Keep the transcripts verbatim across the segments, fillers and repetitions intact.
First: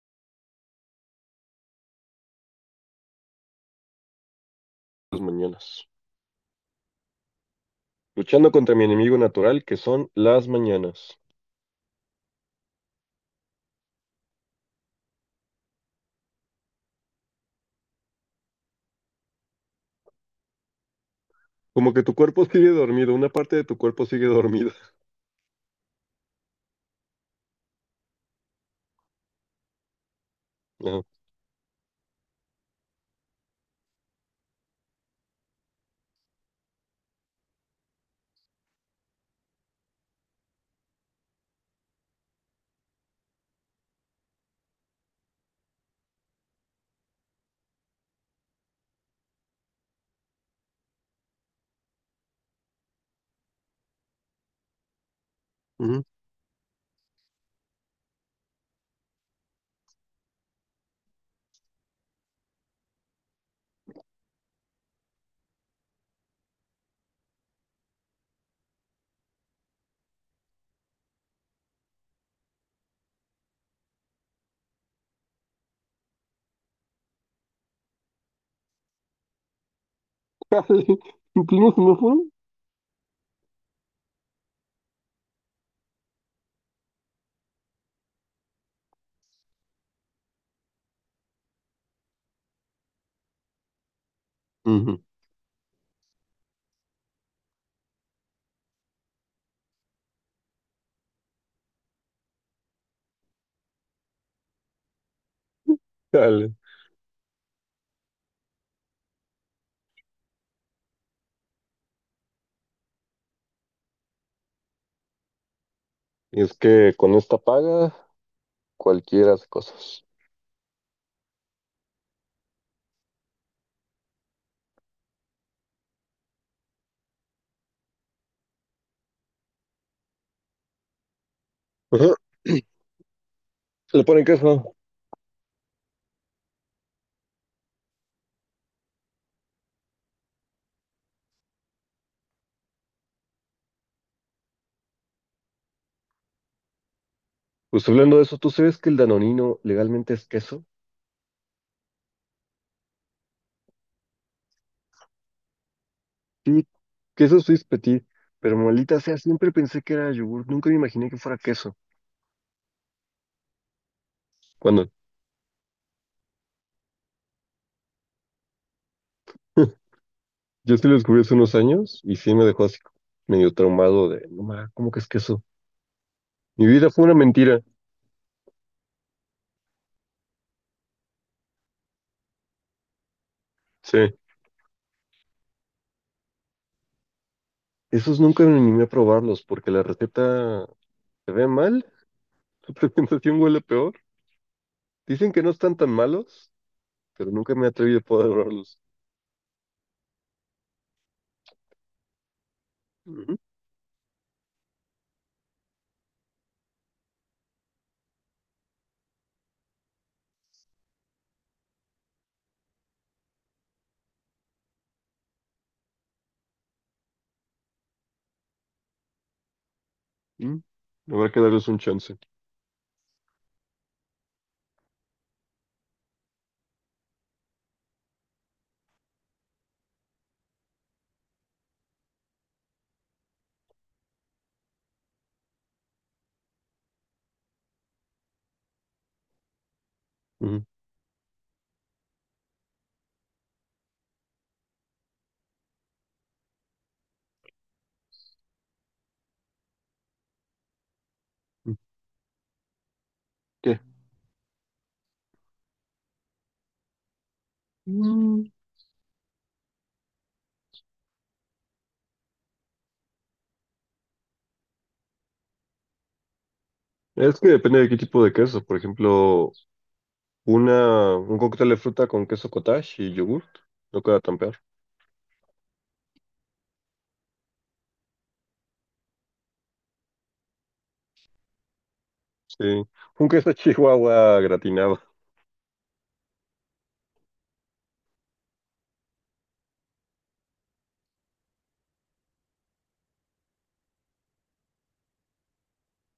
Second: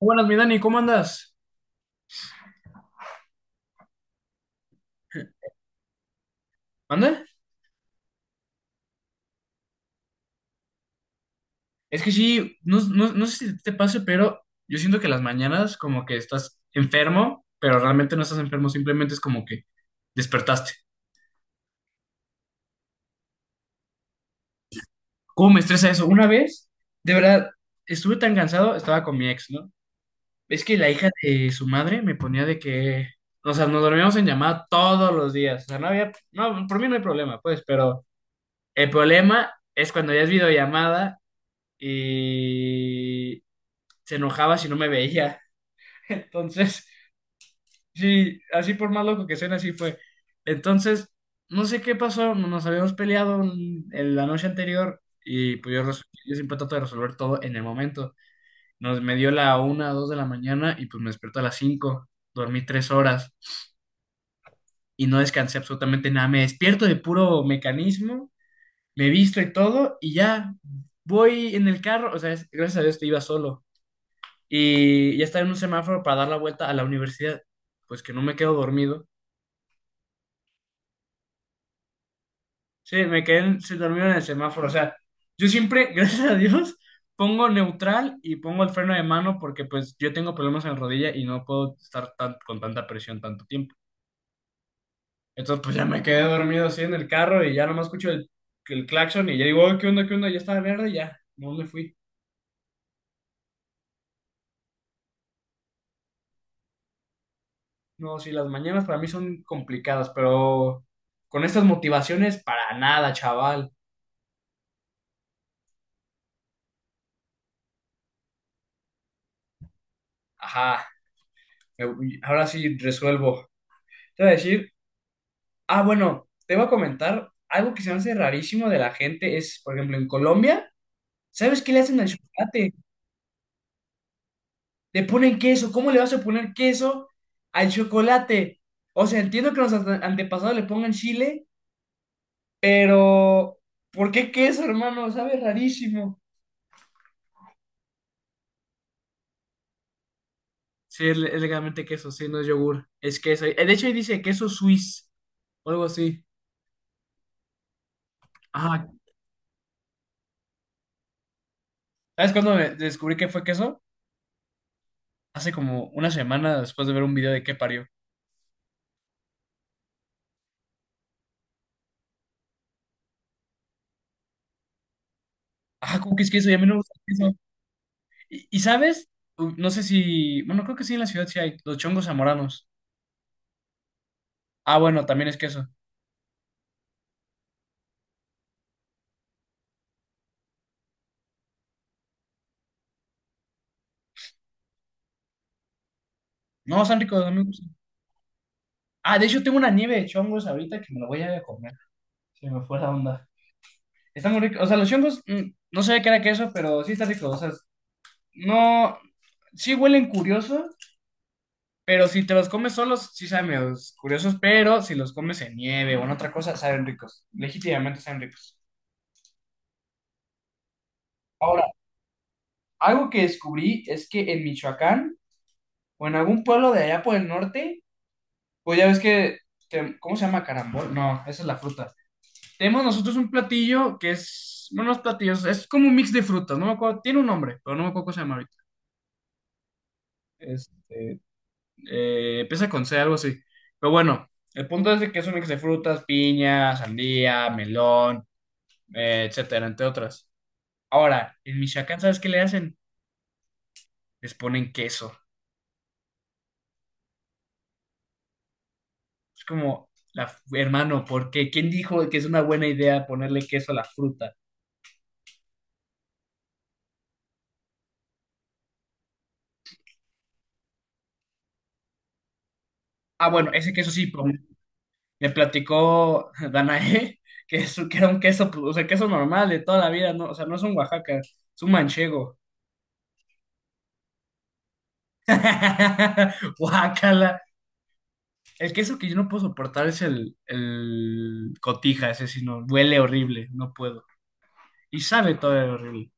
Buenas, mi Dani, ¿cómo andas? Las mañanas, ¿Anda? luchando contra mi enemigo natural que son las mañanas. Es que sí, no, no- no sé si te pase, pero yo siento que las mañanas como que estás enfermo, pero realmente no estás enfermo, simplemente es como que despertaste. Como que tu cuerpo sigue dormido, una parte de tu cuerpo sigue dormida. ¿Cómo me estresa eso? Una vez, de verdad, estuve tan cansado, estaba con mi ex, ¿no? Es que la Ajá. hija de su madre me ponía de que, o sea, nos dormíamos en llamada todos los días, o sea, no había, no, por mí no hay problema, pues, pero el problema es cuando ya es videollamada y se enojaba si no me veía. Entonces, sí, así por más loco que suene, así fue. Entonces, no sé qué pasó, nos habíamos peleado en en la noche anterior y pues yo, res- Ujú. yo siempre trato de resolver todo en el momento. Nos me dio la una, dos de la mañana y pues me despierto a las cinco, dormí tres horas y no descansé absolutamente nada. Me despierto de puro mecanismo, me visto y todo y ya voy en el carro, o sea, es- gracias a Dios te iba solo y ya estaba en un semáforo para dar la vuelta a la universidad, pues que no me quedo dormido. Dale. ¿Inclino semáforo? Sí, me quedé, en- se durmió en el semáforo. O sea, yo siempre, gracias a Dios, pongo neutral y pongo el freno de mano porque pues yo tengo problemas en la rodilla y no puedo estar tan- con tanta presión tanto tiempo. Ujú. Entonces pues ya me quedé dormido así en el carro y ya nomás escucho el, el claxon y ya digo, "Oye, ¿qué onda, qué onda?" Ya estaba verde y ya, no me fui. Dale. No, sí, las mañanas para mí son complicadas, pero con estas motivaciones para nada, chaval. Es que con esta paga cualquiera hace cosas. Ajá, me- ahora sí resuelvo. Te voy a decir. Ah, bueno, te voy a comentar algo que se me hace rarísimo de la gente es, por ejemplo, en Colombia, ¿sabes qué le hacen al Ajá. chocolate? Le ponen queso. Le ponen queso. ¿Cómo le vas a poner queso al chocolate? O sea, entiendo que los ante- antepasados le pongan chile, pero ¿por qué queso, hermano? Sabe rarísimo. Pues hablando de eso, ¿tú sabes que el danonino legalmente es queso? Sí, es, le- es legalmente queso, sí, no es yogur, es queso. Eh, De hecho, ahí dice queso suizo o algo así. Sí, queso Swiss Petit, pero Ajá. maldita sea, siempre pensé que era yogur, nunca me imaginé que fuera queso. ¿Sabes cuándo me- descubrí que fue queso? ¿Cuándo? Hace como una semana después de ver un video de qué parió. Yo sí lo descubrí hace unos años y sí me dejó así medio traumado de, no ma, ¿cómo que es queso? Ah, ¿cómo que es queso? Y a mí Mi no me vida gusta el fue una queso. mentira. ¿Y, y sabes? U- No sé si. Bueno, creo que sí, en la ciudad sí hay. Los chongos zamoranos. Sí. Ah, bueno, también es queso. Esos nunca me animé a probarlos porque la receta se ve mal, la presentación huele peor. Dicen que no están tan malos, No, están ricos, a pero mí me nunca me gustan. atreví a probarlos. Ah, de hecho tengo una nieve de chongos ahorita que me la voy a ir a comer. Se me fue la onda. Ujú, Está muy rico. O sea, los chongos, mm, no sabía que era queso, pero sí está rico. O sea, no. Sí huelen curioso, pero si te los comes solos, sí saben medios curiosos, pero si los comes en nieve o en otra cosa, saben ricos. Legítimamente saben ricos. ujú. Habrá que darles Ahora, un chance. algo que descubrí es que en Michoacán, o en algún pueblo de allá por el norte, pues ya ves que, que- ¿cómo se llama? Carambol. No, esa es la fruta. Tenemos nosotros un platillo que es, bueno, no es platillo, es es como un mix de frutas, no me acuerdo, tiene un nombre, pero no me acuerdo cómo se llama ahorita. Ujú, Este, eh, empieza con C, algo así. Pero bueno, el punto es de que es un mix de frutas, piña, sandía, melón, eh, etcétera, entre otras. Ahora, en ujú. Michoacán, ¿sabes qué le hacen? ¿Qué? Les ponen queso. Mm, Es como, la, hermano, ¿por qué? ¿Quién dijo que es una buena idea ponerle queso a la fruta? es que depende de qué tipo de queso. Por ejemplo, una, un cóctel de fruta con queso cottage y Ah, yogurt bueno, ese queso no sí, queda pero tan peor. me platicó Danae que, es, que era un queso, pues, o sea, queso normal de toda la vida, ¿no? O sea, no es un Oaxaca, es un manchego. Sí, un queso chihuahua gratinado. Oaxaca. El queso que yo no puedo soportar es el, el cotija, ese sí, no, huele horrible, no puedo. Y sabe todo horrible.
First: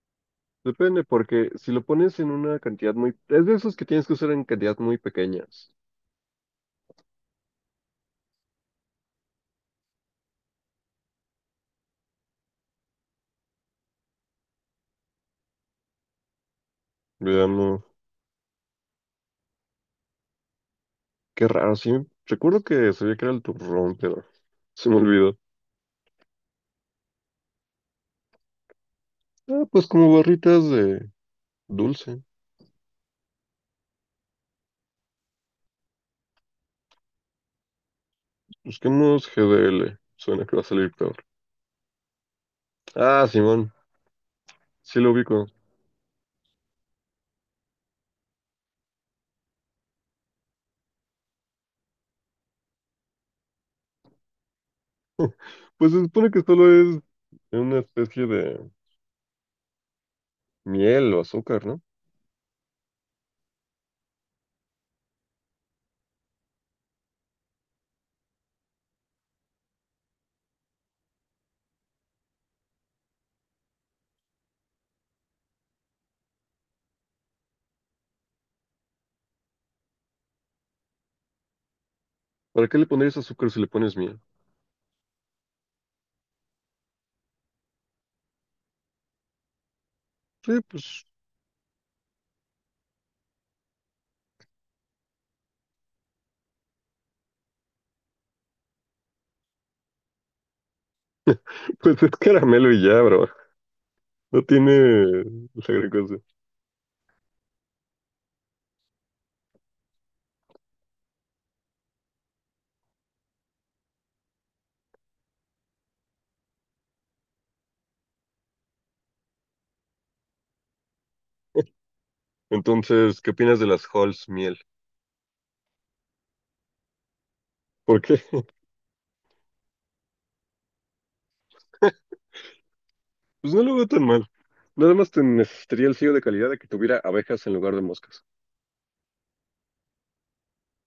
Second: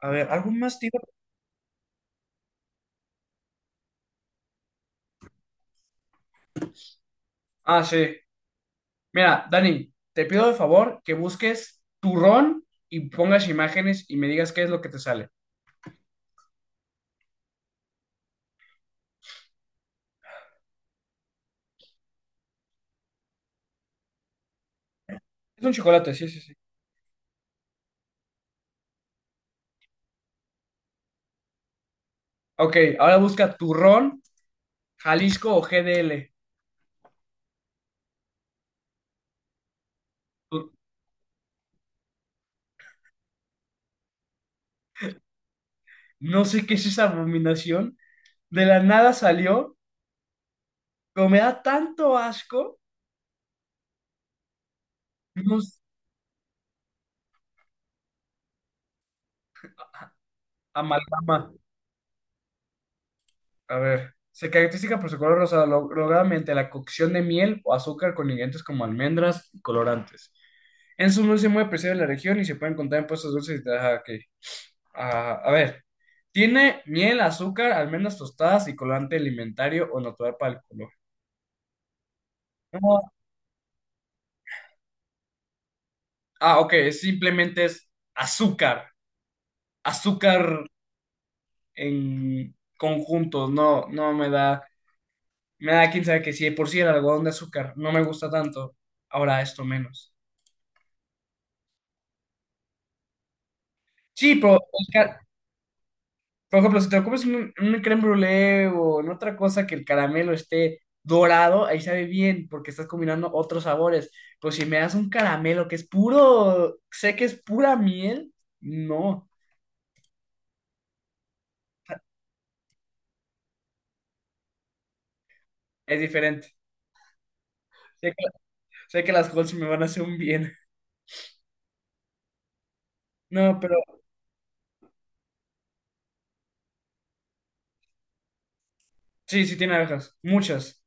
A ver, ¿algún más, tío? Depende, porque si lo pones en una cantidad muy... Es de esos que tienes que usar en cantidades muy pequeñas. Ah, sí. Mira, Dani, te pido de favor que busques turrón y pongas imágenes y me digas qué es lo que te sale. Veamos, qué raro, sí. Recuerdo que sabía que era el turrón, pero se me olvidó. Es un chocolate, sí, sí, sí. Ah, pues como barritas de dulce. Ok, ahora busca turrón Jalisco o G D L. Busquemos G D L. Suena que va a salir peor. Ah, Simón, sí lo ubico. No sé qué es esa abominación. De la nada salió, pero me da tanto asco. Unos Pues se supone que solo es una especie de miel o amalgama. azúcar, ¿no? A ver. Se caracteriza por su color rosado, lo- lograda mediante la cocción de miel o azúcar con ingredientes como almendras y colorantes. En su dulce muy apreciado en la región y se puede encontrar en puestos dulces y ah, ok. Ah, a ver. Tiene miel, azúcar, almendras tostadas y colorante alimentario o natural para el color. ¿Para qué le No. pondrías azúcar si le pones miel? Ah, ok, simplemente es azúcar. Sí, Azúcar pues, en conjuntos, no, no me da, me da quién sabe que si de por sí el algodón de azúcar no me gusta tanto, ahora esto menos. pues es caramelo y ya, bro. Sí, No pero tiene el ca- la gran cosa. por ejemplo, si te lo comes en un, en un crème brûlée o en otra cosa que el caramelo esté dorado, ahí sabe bien porque estás combinando otros sabores. Pero si me das un caramelo que es puro, sé que es pura miel, no, Entonces, ¿qué opinas de las Halls miel? es diferente. ¿Por Sé qué? que, sé que las Halls me van a hacer un bien. Pues No, no pero lo veo tan mal. Nada más te necesitaría el sello de calidad de que tuviera abejas en lugar de moscas. sí, sí tiene abejas, muchas.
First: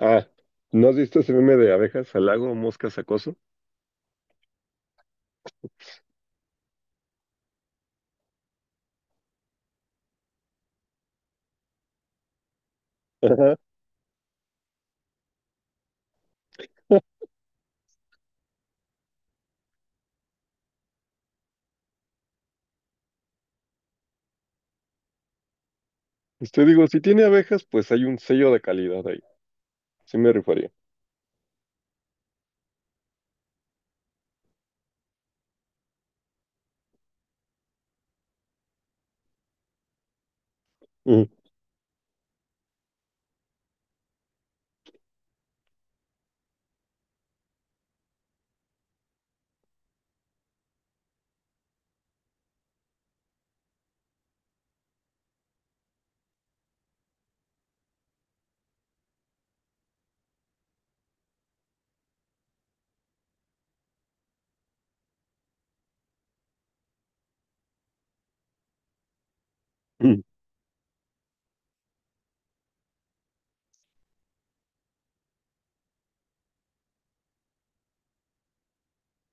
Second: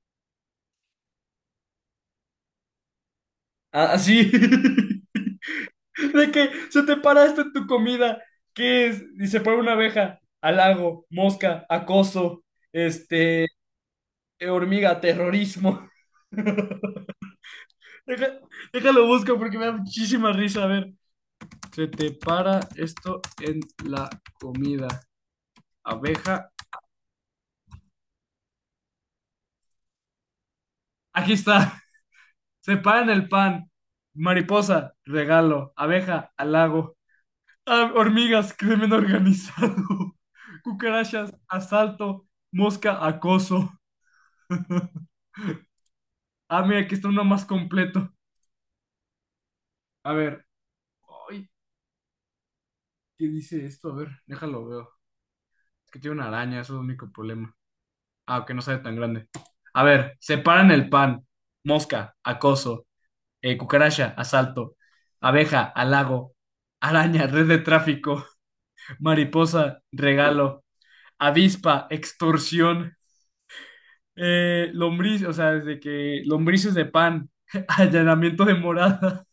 Ah, ¿no has visto ese meme de abejas al lago, moscas acoso? Ah, así. De que se te para esto en tu comida. ¿Qué es? Y se pone una abeja. Halago, mosca, acoso, este, Ajá. hormiga, terrorismo. Deja- déjalo busco porque me da muchísima risa. A ver, se te para esto en la comida. Abeja. Este digo, si tiene abejas, pues hay un sello de calidad ahí. Sí me rifaría. Aquí está. Se para en el pan. Mariposa, regalo. Abeja, halago. Ah, hormigas, crimen organizado. Ujú, Cucarachas, asalto. Mosca, acoso. Ah, mira, aquí está uno más completo. A ver. Ay, ¿qué dice esto? A ver, déjalo veo. Es que tiene una araña, eso es el único problema. Ah, que no sale tan grande. A ver, separan el pan. Mosca, acoso. Eh, cucaracha, asalto. Abeja, halago. Araña, red de tráfico. Mariposa, ujú, regalo. Avispa, extorsión. Eh, lombriz, o sea, desde que lombrices de pan, allanamiento de morada,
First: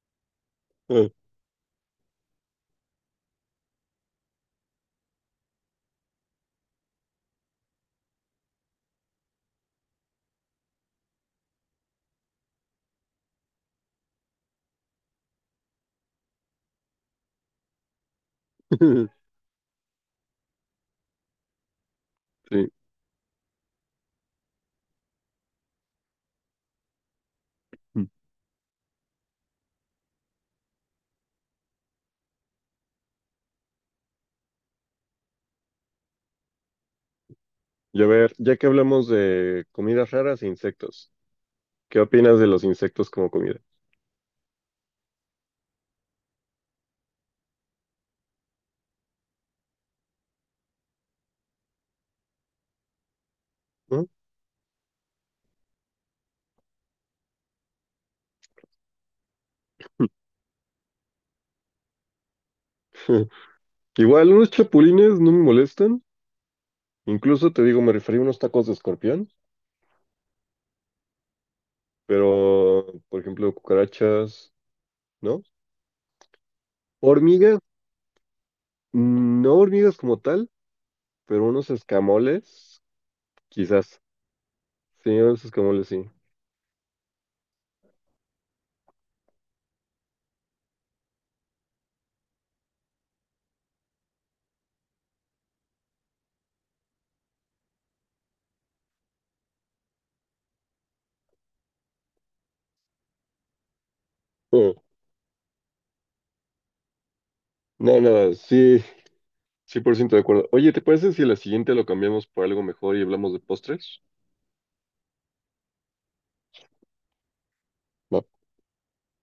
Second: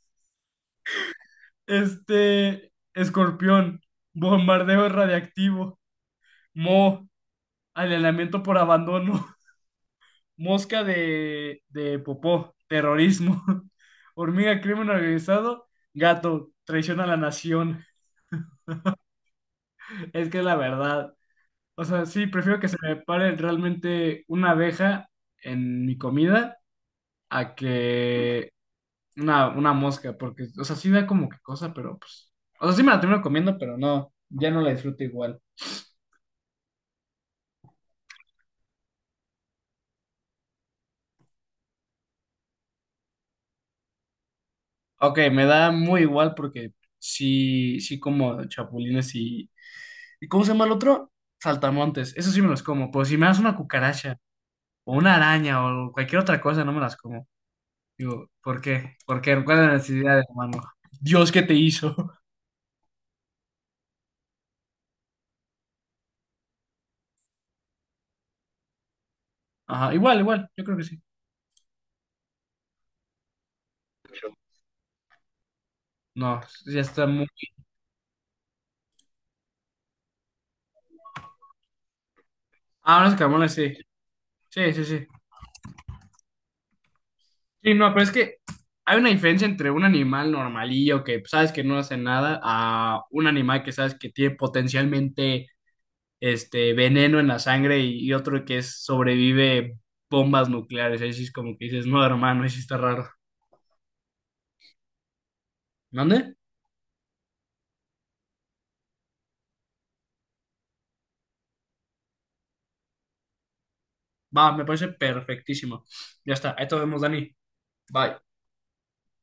ah, este, escorpión, bombardeo radiactivo, mo, allanamiento por abandono, mosca de, de popó, terrorismo, hormiga, crimen organizado, gato, traición a la nación, es que es la verdad. O sea, sí, prefiero que sí. se me pare realmente una abeja en mi comida a Mm. que Una, una mosca, porque, o sea, sí da como que cosa, pero pues. O sea, sí me la termino comiendo, pero no, ya no la disfruto igual. Y a ver, ya que hablamos de comidas raras e insectos, ¿qué opinas de los insectos como comida? Ok, me da muy igual porque sí, sí como chapulines y. ¿Y cómo se llama el otro? Saltamontes. Eso sí me los como, pero si me das una ¿No? cucaracha o una araña o cualquier otra cosa, no me las como. Digo, ¿por qué? ¿Por qué? ¿Cuál es la necesidad de hermano? Dios, ¿qué te hizo? Igual unos chapulines no me molestan. Incluso te digo, me referí a unos tacos de escorpión, Ajá, igual, igual, yo creo que sí. pero, por ejemplo, cucarachas, ¿no? No, ya está muy. Hormigas, mm, no hormigas como tal, pero unos escamoles, Ah, unos camarones, sí. quizás. Sí, sí, sí. Sí, unos escamoles, sí. Sí, no, pero es que hay una diferencia entre un animal normalillo que pues, sabes que no hace nada a un animal que sabes que tiene potencialmente este veneno en la sangre y, y otro que es, sobrevive bombas nucleares. Ahí sí es como que dices, no, hermano, ahí sí está raro. Eh, ¿Dónde? No, nada, sí, cien por ciento de acuerdo. Oye, ¿te parece si la siguiente lo cambiamos por algo mejor y hablamos de postres? Va, me parece perfectísimo. Ya está, ahí te vemos, Dani. Bye. Va.